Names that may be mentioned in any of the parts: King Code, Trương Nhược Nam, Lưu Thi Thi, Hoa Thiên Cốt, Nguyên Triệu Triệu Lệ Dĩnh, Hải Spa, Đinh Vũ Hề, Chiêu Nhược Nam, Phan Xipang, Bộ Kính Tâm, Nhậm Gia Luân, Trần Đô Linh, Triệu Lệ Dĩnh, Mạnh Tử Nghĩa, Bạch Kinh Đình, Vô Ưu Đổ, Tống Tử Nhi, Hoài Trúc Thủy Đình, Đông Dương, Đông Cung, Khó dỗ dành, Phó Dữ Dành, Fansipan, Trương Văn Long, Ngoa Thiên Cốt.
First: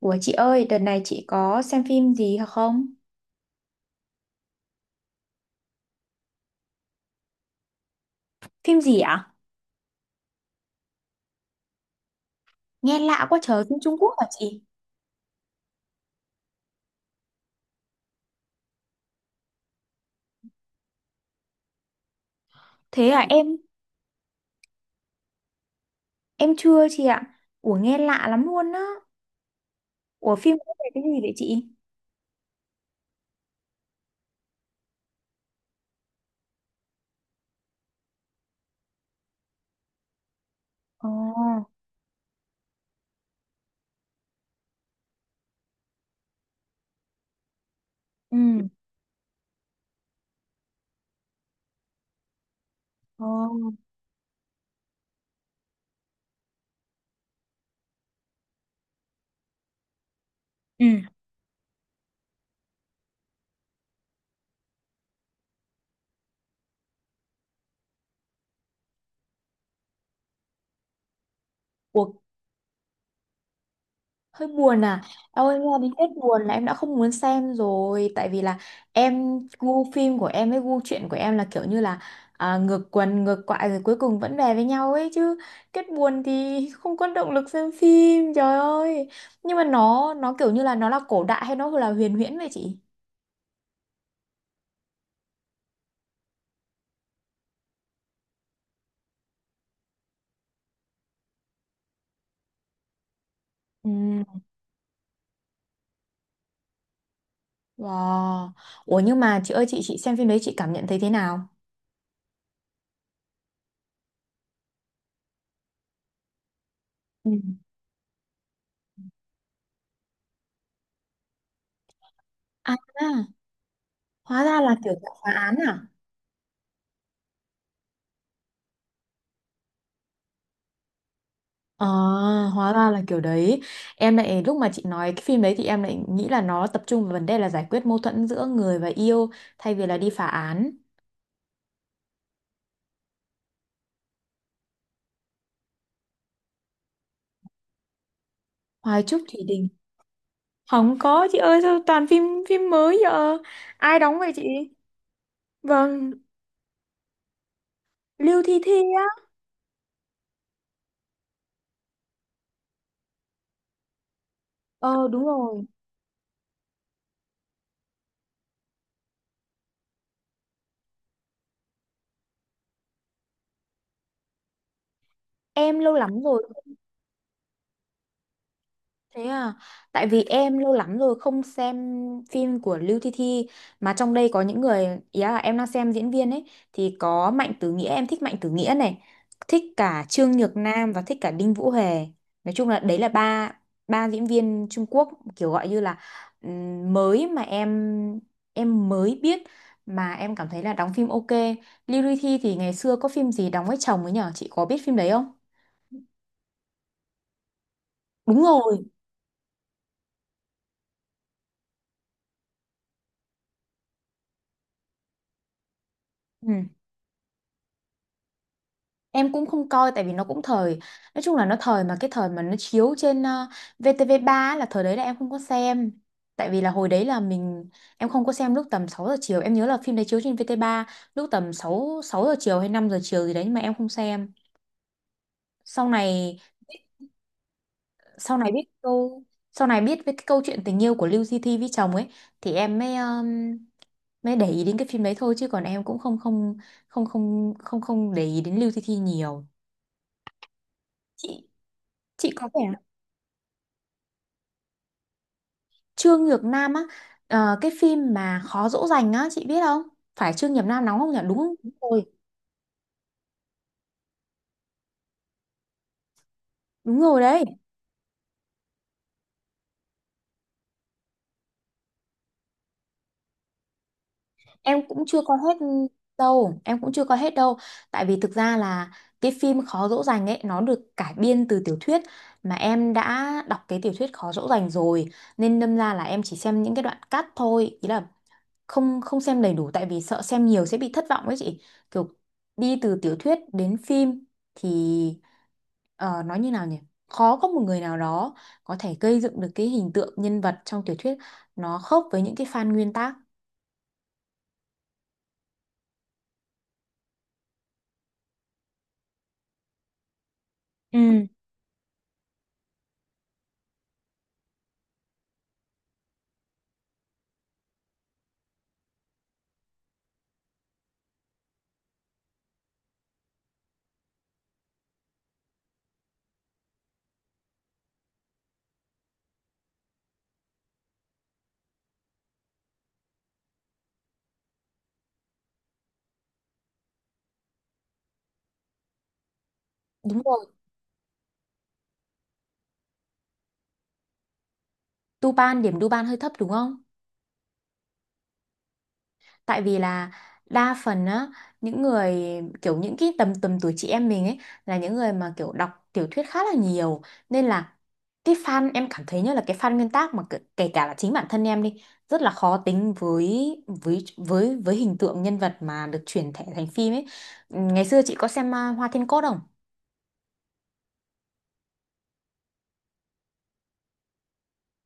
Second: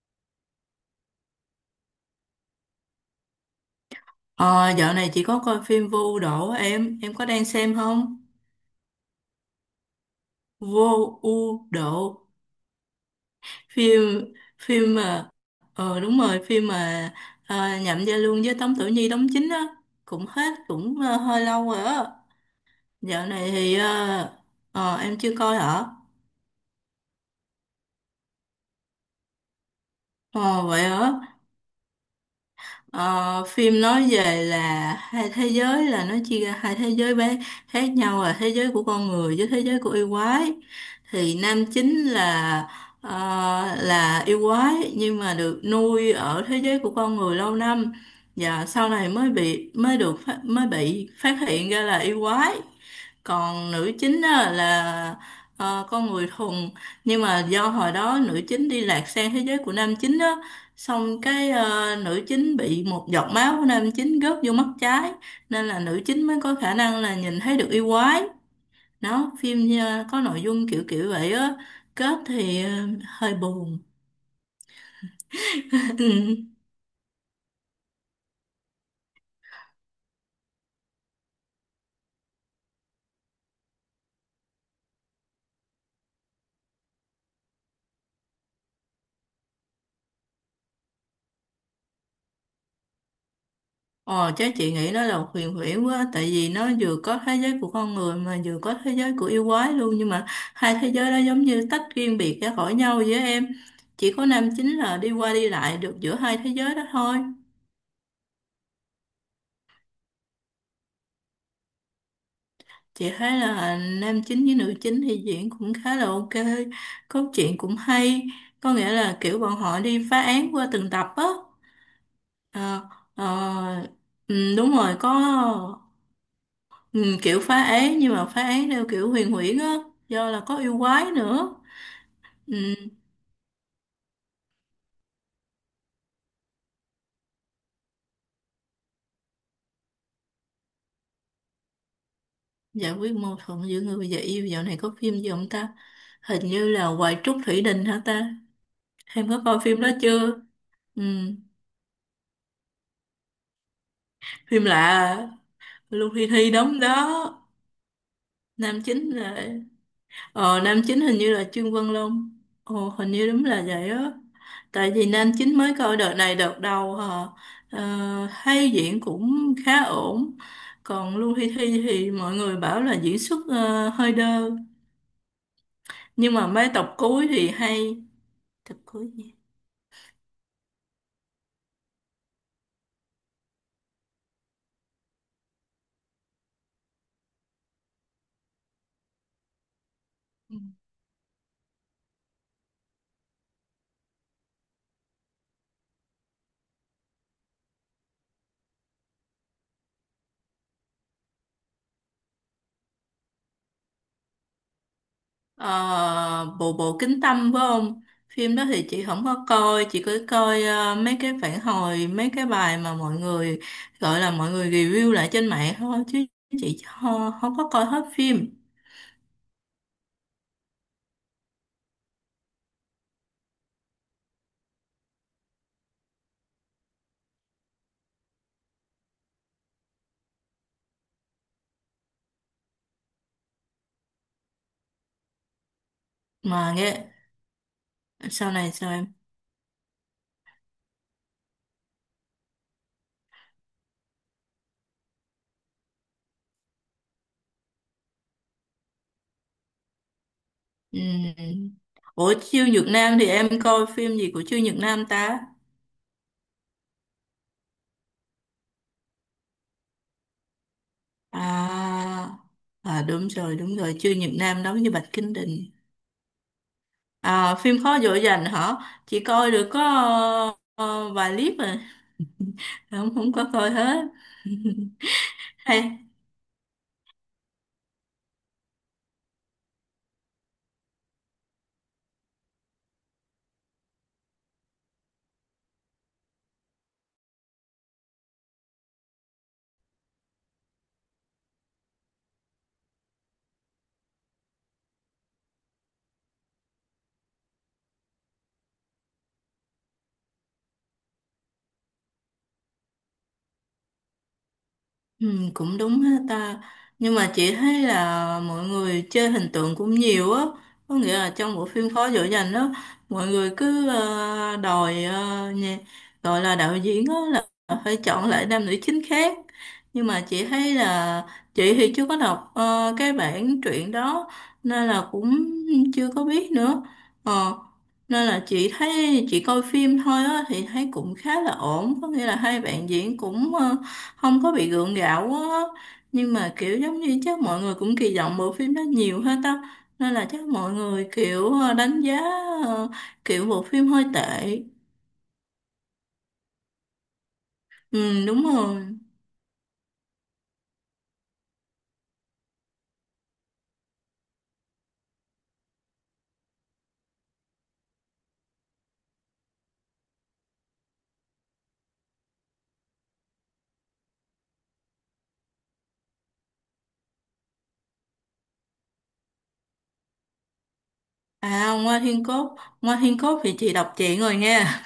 Ủa chị ơi, đợt này chị có xem phim gì hả không? Ờ, Dạo này chị có coi phim Vô Ưu Đổ em có đang xem không? Phim gì ạ? Vô Ưu Đổ, Nghe lạ quá trời, phim Trung phim Quốc hả chị? phim mà đúng rồi, phim mà Nhậm Gia Luân với Tống Tử Nhi đóng chính á, cũng hết cũng hơi lâu rồi á. Thế à Dạo này thì em chưa coi hả? em chưa chị ạ. Ủa nghe lạ lắm luôn á. Ủa phim Ờ có vậy về cái hả? gì vậy chị? Ờ, phim nói về là hai thế giới, là nó chia ra hai thế giới bé khác nhau, là thế giới của con người với thế giới của yêu quái. Ồ, Thì nam chính là ờ, yêu quái nhưng mà được nuôi ở thế giới của con người lâu năm, và ừ. sau này mới bị mới được phát, mới bị phát hiện ra là yêu quái. Ờ, Còn nữ chính á, là con người thuần, nhưng mà do hồi đó nữ chính đi lạc sang thế giới của nam chính á, Ừ. xong cái nữ chính bị một giọt máu của nam chính rớt vô mắt trái, nên là nữ chính mới có khả năng là nhìn thấy được yêu quái. Đó, phim có nội dung kiểu kiểu vậy á. Ủa Kết thì hơi buồn. hơi buồn à em ơi nghe đến kết buồn là em đã không muốn xem rồi tại vì là em gu phim của em với gu truyện của em là kiểu như là ngược quần ngược quại rồi cuối cùng vẫn về với nhau ấy chứ, kết buồn thì không có động lực xem phim trời ơi. Nhưng mà nó kiểu như là nó là cổ đại hay nó là huyền huyễn vậy chị? Ờ, chắc chị nghĩ nó là huyền huyễn quá, tại vì nó vừa có thế giới của con người mà vừa có thế giới của yêu quái luôn, nhưng mà hai thế giới đó giống như tách riêng biệt ra khỏi nhau với em. Ừ. Chỉ có nam chính là đi qua đi lại được giữa hai thế giới đó thôi. Wow. Ủa nhưng mà chị ơi, chị xem phim đấy chị cảm nhận thấy thế nào? Chị thấy là nam chính với nữ chính thì diễn cũng khá là ok, Ừ. cốt truyện cũng hay, có nghĩa là kiểu bọn họ đi phá án qua từng tập á. À, Ờ, ờ, hóa ừ, ra là đúng kiểu rồi, có. dạng phá án à? Ừ, kiểu phá án nhưng mà phá án theo kiểu huyền huyễn á, do là có yêu quái nữa. À, hóa Ừ, ra là kiểu đấy. Em lại lúc mà chị nói cái phim đấy thì em lại nghĩ là nó tập trung vào vấn đề là giải quyết mâu thuẫn giữa người và yêu, thay vì là đi phá án. giải quyết mâu thuẫn giữa người và yêu, dạo này có phim gì không ta? Hình như là Hoài Trúc Thủy Đình hả ta? Hoài Trúc Em Thủy có coi Đình. phim đó chưa? Không Ừ, có chị ơi, sao toàn phim phim mới giờ. Ai đóng vậy phim chị? lạ à. Lưu Vâng, Thi Thi đóng đó, Lưu Thi Thi nam chính á. là nam chính hình như là Trương Văn Long. Ồ, hình như đúng là vậy á. Tại vì Ờ đúng nam chính rồi. mới coi đợt này đợt đầu hả? Ờ, hay diễn cũng khá ổn. Còn Lưu Hi Thi thì mọi người bảo là diễn xuất hơi đơ. Em lâu lắm Nhưng mà rồi. mấy tập cuối thì hay. Tập cuối Thế gì? à, tại vì em lâu lắm rồi không xem phim của Lưu Thi Thi, mà trong đây có những người ý là em đang xem diễn viên ấy thì có Mạnh Tử Nghĩa, em thích Mạnh Tử Nghĩa này, thích cả Trương Nhược Ừ. Nam và thích cả Đinh Vũ Hề. Nói chung là đấy là ba ba diễn viên Trung Quốc, kiểu gọi như là mới mà em mới biết mà em cảm thấy là đóng phim ok. Lưu Thi Thi thì ngày xưa có phim gì đóng với chồng ấy nhở, chị có biết phim đấy không? Ờ, bộ bộ kính tâm phải không? Đúng Phim đó rồi. thì chị không có coi, chị cứ coi mấy cái phản hồi, mấy cái bài mà mọi người gọi là mọi người review lại trên mạng thôi, chứ Ừ. chị không có coi hết phim. Em cũng không coi tại vì nó cũng thời. Nói chung là nó thời mà cái thời mà nó chiếu trên VTV3 là thời đấy là em không có xem. Tại vì là hồi đấy là mình, em không có xem lúc tầm 6 giờ chiều. Em nhớ là phim đấy chiếu trên VTV3 lúc tầm 6 6 giờ chiều hay 5 giờ chiều gì đấy. Nhưng mà em không xem. Sau này Mà nghe sau biết này sao em? câu, sau này biết với cái câu chuyện tình yêu của Lưu Di Thi với chồng ấy, thì em mới mới để ý đến cái phim đấy thôi. Chứ còn em cũng không không không không không không để ý đến Lưu Di Thi nhiều. Chị Ừm. chị Ủa có vẻ Chiêu Nhược Nam thì em coi phim gì của Chiêu Nhược Nam ta? Trương Nhược Nam á, cái phim mà Khó dỗ dành á chị biết không, phải Trương Nhược Nam đóng không nhỉ, đúng không, đúng rồi, À, à, đúng rồi, Chiêu nhật Nam đóng với Bạch Kinh Đình. đúng rồi đấy. À, phim Khó dỗ dành hả? Chị coi được có vài clip rồi, không không có coi hết. Em cũng chưa coi hết Hay. đâu, em cũng chưa coi hết đâu, tại vì thực ra là cái phim Khó dỗ dành ấy nó được cải biên từ tiểu thuyết mà em đã đọc cái tiểu thuyết Khó dỗ dành rồi, nên đâm ra là em chỉ xem những cái đoạn cắt thôi, ý là không không xem đầy đủ tại vì sợ xem nhiều sẽ bị thất vọng ấy chị. Kiểu đi từ tiểu thuyết đến phim thì nói như nào nhỉ, khó có một người nào đó có thể gây dựng được cái hình tượng nhân vật trong tiểu thuyết nó khớp với những cái fan nguyên tác. Ừ, cũng đúng ha ta, nhưng mà chị thấy là mọi người chơi hình tượng cũng nhiều á, có nghĩa Ừ. là trong bộ phim Phó Dữ Dành đó, mọi người cứ đòi gọi là đạo diễn á là phải chọn lại nam nữ chính khác, nhưng mà chị thấy là chị thì chưa có đọc cái bản truyện đó nên là cũng chưa có biết nữa. Ờ, nên là chị thấy chị coi phim thôi á thì thấy cũng khá là ổn, có nghĩa là hai bạn diễn cũng không có bị gượng gạo quá á. Nhưng mà kiểu giống như chắc mọi người cũng kỳ vọng bộ phim đó nhiều hết á, nên Đúng là chắc rồi. mọi người kiểu đánh giá ờ, kiểu bộ phim hơi tệ. Tupan điểm, Tupan hơi thấp đúng không? Ừ, đúng rồi. Tại vì là đa phần á, những người kiểu những cái tầm tầm tuổi chị em mình ấy, là những người mà kiểu đọc tiểu thuyết khá là nhiều, nên là cái fan em cảm thấy như là cái fan nguyên tác, mà kể kể cả là chính bản thân em đi, rất là khó tính với hình tượng nhân vật mà được chuyển thể thành phim ấy. Ngày xưa chị có xem Hoa Thiên Cốt không? À, Ngoa Thiên Cốt. Ngoa Thiên Cốt thì chị đọc chuyện rồi nha.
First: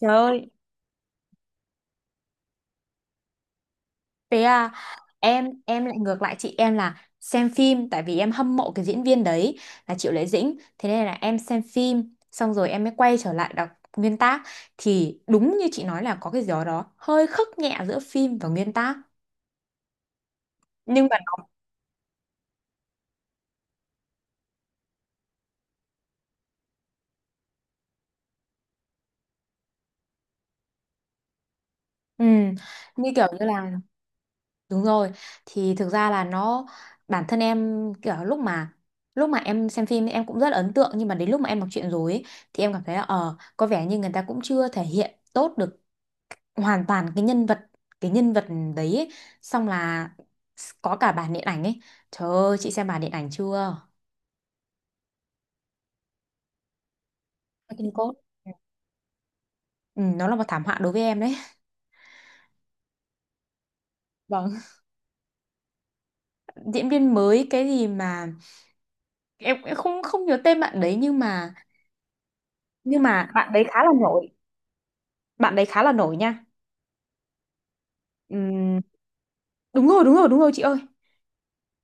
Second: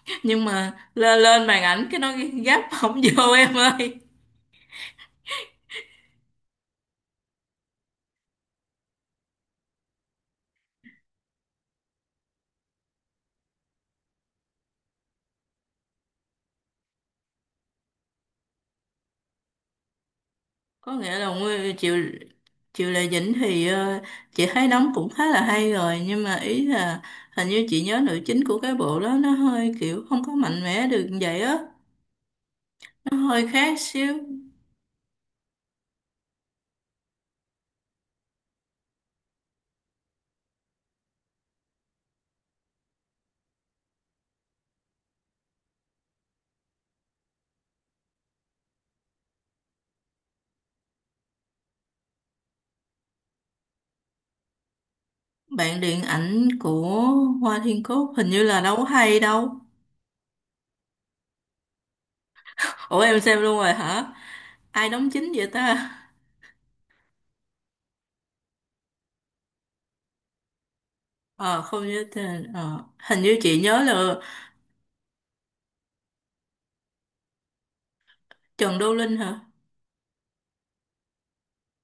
Trời Nhưng ơi, mà lên lên màn ảnh cái nó gấp không vô em ơi. thế à, em lại ngược lại chị, em là xem phim tại vì em hâm mộ cái diễn viên đấy là Triệu Lệ Dĩnh, thế nên là em xem phim xong rồi em mới quay trở lại đọc nguyên tác, thì đúng như chị nói là có cái gì đó hơi khắc nhẹ giữa phim và nguyên tác. Có Nhưng mà nghĩa là nó- Nguyên Triệu Triệu Lệ Dĩnh thì chị thấy đóng cũng khá là hay rồi, nhưng mà ý là hình như chị nhớ nữ chính của cái bộ đó nó hơi kiểu không có mạnh mẽ được vậy á, ừ, như nó kiểu như hơi là, khác xíu. đúng rồi, thì thực ra là nó, bản thân em kiểu lúc mà em xem phim em cũng rất là ấn tượng, nhưng mà đến lúc mà em đọc truyện rồi ấy, thì em cảm thấy là có vẻ như người ta cũng chưa thể hiện tốt được hoàn toàn cái nhân vật, cái nhân vật đấy ấy. Xong là có cả bản điện ảnh ấy, trời ơi chị xem bản điện ảnh chưa, Bạn điện ảnh của Hoa Thiên King Cốt Code, hình như là đâu có hay đâu. ừ, nó là một thảm họa đối với em đấy. Ủa em xem luôn rồi hả? Vâng, Ai đóng chính vậy ta? diễn viên mới cái gì mà em cũng không không nhớ tên bạn đấy, nhưng mà, Ờ Không nhớ tên, nhưng hình mà như bạn chị đấy nhớ khá là là nổi, bạn đấy khá là nổi nha. Trần Ừm, Đô Linh hả? đúng rồi đúng rồi đúng rồi chị ơi,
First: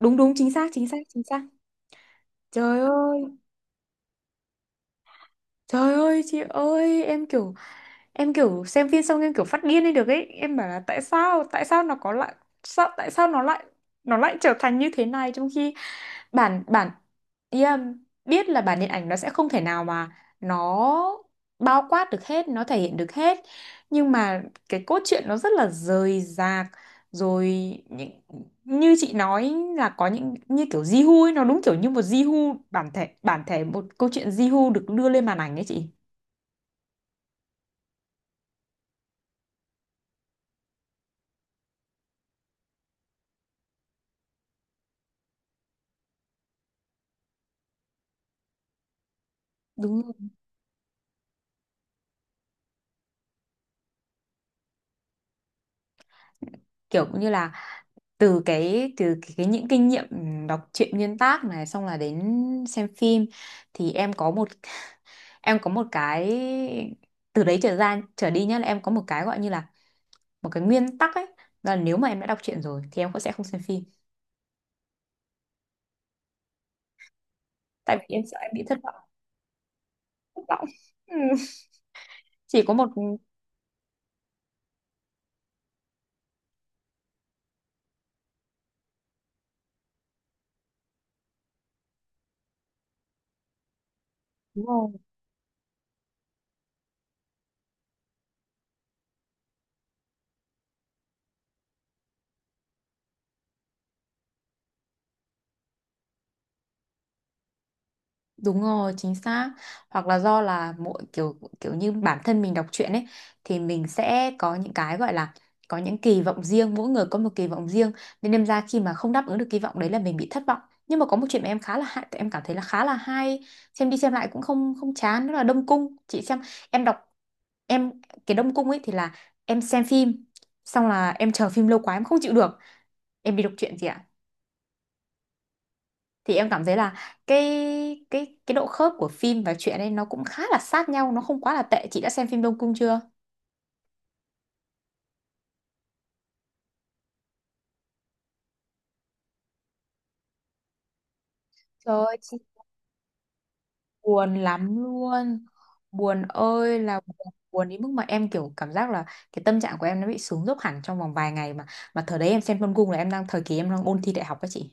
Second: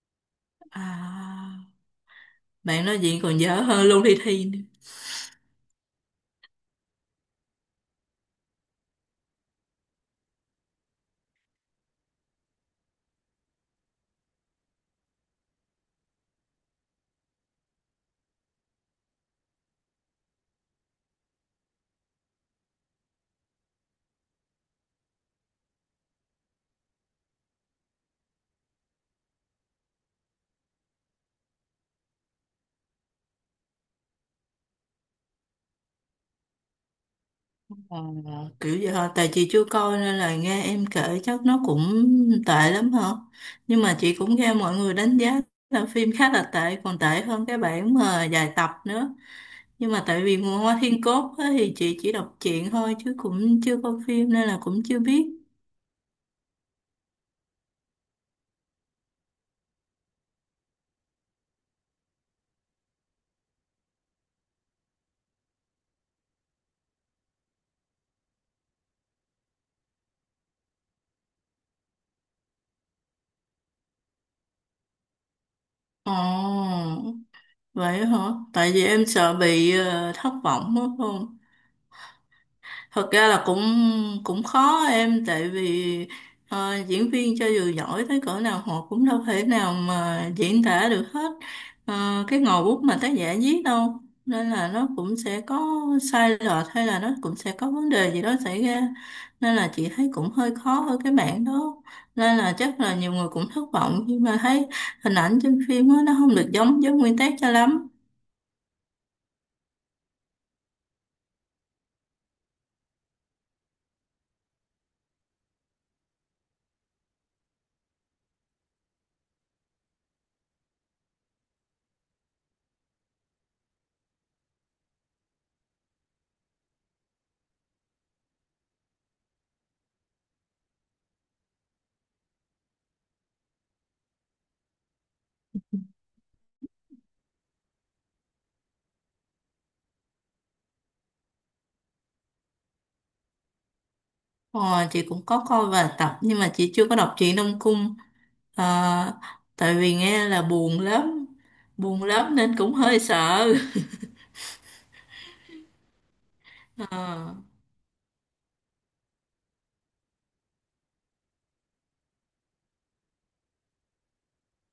đúng đúng, chính xác chính xác chính xác. À, Trời bạn nói chuyện ơi. còn dở hơn Lưu Thị Thi. Trời ơi chị ơi, em kiểu, em kiểu xem phim xong em kiểu phát điên lên được ấy, em bảo là tại sao, tại sao nó có lại, sao tại sao nó lại, nó lại trở thành như thế này trong khi bản bản yeah, biết là bản điện ảnh nó sẽ không thể nào mà nó bao quát được hết, nó thể hiện được hết, nhưng mà cái cốt truyện nó rất là rời rạc rồi, những, như chị nói là có những như kiểu Jihoo ấy, nó đúng kiểu như một Jihoo bản thể một câu chuyện Jihoo được đưa lên màn ảnh ấy chị. Ờ, kiểu vậy hả? Tại chị chưa coi nên là nghe em kể chắc nó cũng tệ lắm hả? Nhưng mà chị cũng nghe mọi người đánh giá là phim khá là tệ, còn tệ hơn cái bản mà dài tập nữa. Nhưng Đúng mà rồi. tại vì Nguồn Hoa Thiên Cốt á, thì chị chỉ đọc truyện thôi chứ cũng chưa coi phim nên là cũng chưa biết. Kiểu cũng như là, từ cái những kinh nghiệm đọc truyện nguyên tác này xong là đến xem phim, thì em có một, em có một cái từ đấy trở ra trở đi nhá, là em có một cái gọi như là một cái nguyên tắc ấy, là nếu mà em đã đọc truyện rồi thì em cũng sẽ không xem phim, Ồ, tại vậy vì hả? em sợ em bị Tại thất vì vọng, em sợ bị thất thất vọng. vọng á, Ừ. không? Chỉ có một. Thật ra là cũng cũng khó em, tại vì diễn viên cho dù giỏi tới cỡ nào họ cũng đâu thể nào mà diễn tả được hết cái ngòi bút mà tác giả viết đâu, nên Đúng là nó rồi. cũng sẽ có sai lệch, hay là nó cũng sẽ có vấn đề gì đó xảy ra, nên là chị thấy cũng hơi khó ở cái mảng đó, nên là chắc là nhiều người cũng thất vọng khi mà thấy hình ảnh trên phim á, nó không được giống với nguyên tác cho lắm. Đúng rồi, chính xác. Hoặc là do là mỗi kiểu kiểu như bản thân mình đọc truyện ấy, thì mình sẽ có những cái gọi là có những kỳ vọng riêng, mỗi người có một kỳ vọng riêng, nên đâm ra khi mà không đáp ứng được kỳ vọng đấy là mình bị thất vọng. Nhưng mà có một chuyện mà em khá là hay, em cảm thấy là khá là hay, xem đi xem lại cũng không không chán, đó là Đông Cung. Chị xem, em đọc, em, cái Đông Cung ấy thì là em xem phim, xong là em chờ phim lâu quá em không chịu được, em đi đọc truyện gì ạ? Thì em cảm thấy là cái độ khớp của phim và truyện ấy nó cũng khá là sát nhau, nó không quá là tệ. Chị đã xem phim Đông Cung chưa? Ờ, chị cũng có coi vài tập nhưng mà chị chưa có đọc truyện Đông Cung. Ờ, tại vì nghe là buồn lắm, Trời buồn ơi lắm chị, nên cũng hơi sợ. buồn lắm luôn, buồn ơi là buồn, Ờ, buồn đến mức mà em kiểu cảm giác là cái tâm trạng của em nó bị xuống dốc hẳn trong vòng vài ngày, mà thời đấy em xem Đông Cung là em đang thời kỳ em đang ôn thi đại học các chị,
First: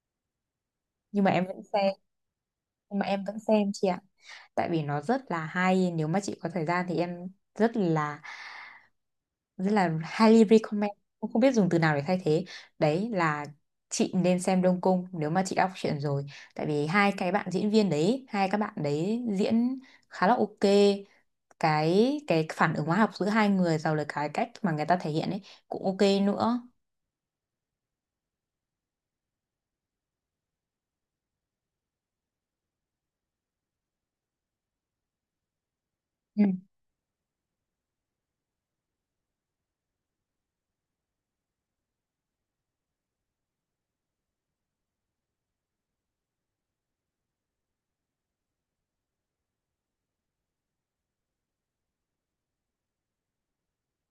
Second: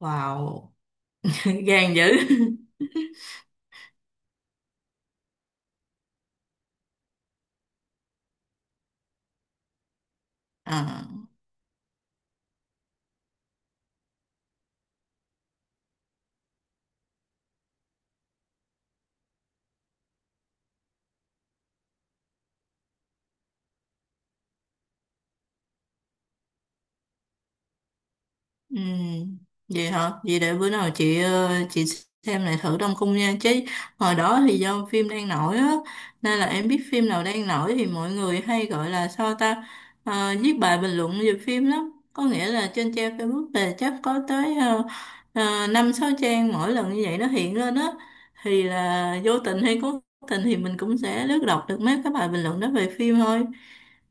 wow. nhưng mà em vẫn xem, Gan dữ. nhưng mà em vẫn xem chị ạ, tại vì nó rất là hay, nếu mà chị có thời gian thì em rất là, rất là highly Ờ. recommend, cũng không biết dùng từ nào để thay thế, đấy là chị nên xem Đông Cung nếu mà chị đọc truyện rồi, tại vì hai cái bạn diễn viên đấy, hai các bạn đấy diễn khá là ok, cái phản ứng hóa học giữa hai người rồi là cái cách mà người ta thể hiện ấy cũng ok nữa. Ừ, vậy hả? Vậy để bữa nào chị chị xem lại thử Đông Cung nha. Chứ hồi đó thì do phim đang nổi á, nên Ừ. là em biết phim nào đang nổi thì mọi người hay gọi là sao ta, viết bài bình luận về phim lắm. Có nghĩa là trên trang Facebook là chắc có tới uh, 5-6 trang mỗi lần như vậy nó hiện lên á. Thì là vô tình hay cố tình thì mình cũng sẽ lướt đọc được mấy cái bài bình luận đó về phim thôi.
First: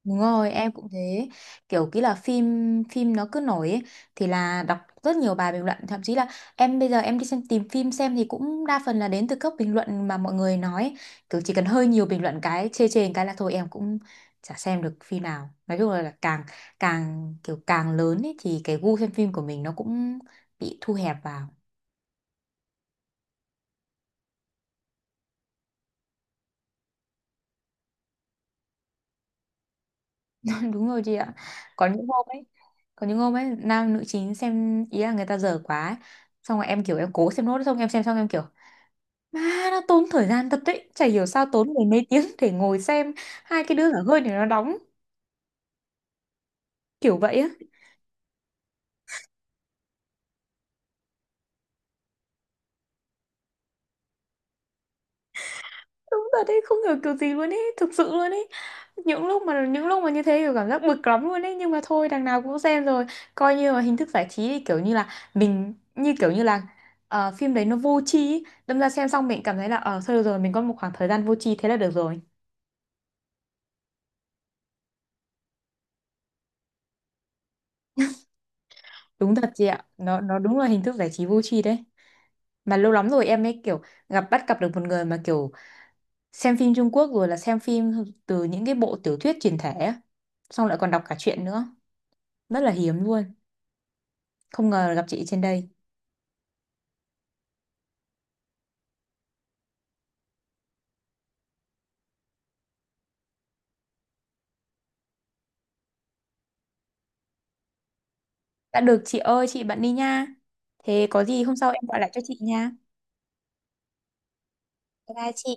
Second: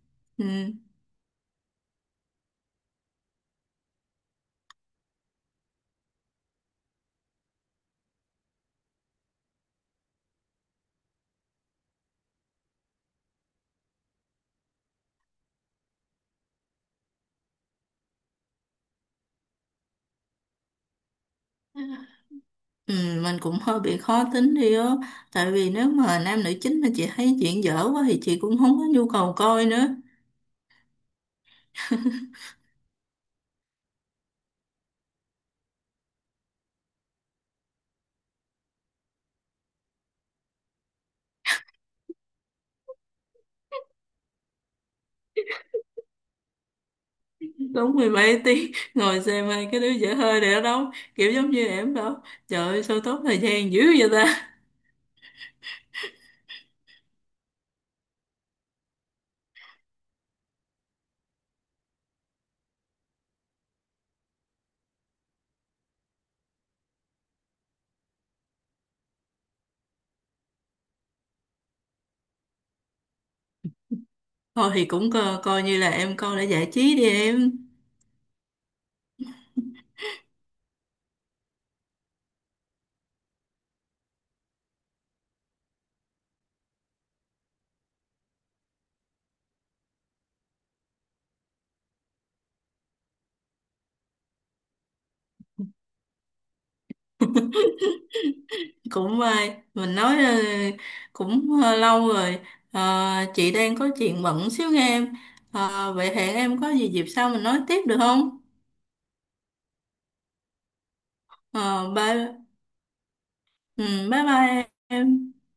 Đúng rồi, Ừ. em cũng thế. Kiểu kỹ là phim phim nó cứ nổi ấy, thì là đọc rất nhiều bài bình luận, thậm chí là em bây giờ em đi xem tìm phim xem thì cũng đa phần là đến từ các bình luận mà mọi người nói, kiểu chỉ cần hơi nhiều bình luận cái chê chê cái là thôi em cũng chả xem được phim nào. Nói chung là càng, càng kiểu càng lớn ấy thì cái gu xem phim của mình nó cũng bị thu hẹp vào. Ừ, mình cũng hơi bị khó tính đi á, tại vì nếu mà nam nữ chính mà chị thấy chuyện dở quá thì chị cũng không có nhu cầu coi nữa. Đúng rồi chị ạ. Có những hôm ấy, có những hôm ấy nam nữ chính xem ý là người ta dở quá ấy, xong rồi em kiểu em cố xem nốt, xong em xem xong em kiểu má, nó tốn thời gian thật đấy. Chả hiểu sao tốn mười mấy tiếng để ngồi xem hai cái đứa dở hơi này nó đóng kiểu vậy á. Đúng mười mấy tiếng, ngồi xem hai cái đứa dở hơi này ở đâu, kiểu giống như em đâu, trời ơi sao tốt thời gian dữ vậy ta. Đúng thật đấy, không hiểu kiểu gì luôn ấy, thực sự luôn ấy. Những lúc mà như thế kiểu cảm giác bực lắm luôn ấy, nhưng mà thôi đằng nào cũng xem rồi. Coi như là hình thức giải trí thì kiểu như là mình như kiểu như là phim đấy nó vô tri ý. Đâm ra xem xong mình cảm thấy là thôi được rồi, mình có một khoảng thời gian vô tri thế là được rồi. Thôi thì cũng coi, coi như là em coi để giải trí đi em. Đúng thật chị ạ. Nó đúng là hình thức giải trí vô tri đấy. Mà lâu lắm rồi em ấy kiểu bắt gặp được một người mà kiểu xem phim Trung Quốc rồi là xem phim từ những cái bộ tiểu thuyết truyền thể á, xong lại còn đọc cả truyện nữa, rất là hiếm luôn, không ngờ gặp chị trên đây. Cũng may mình nói cũng lâu rồi. Ờ, chị đang có chuyện bận xíu nghe em. Vậy hẹn em có gì dịp sau mình nói tiếp được không? Đã được chị ơi, chị bận đi nha, thế có gì hôm sau em Ờ, gọi lại cho chị bye. nha. ừ, Bye bye Bye bye em. chị.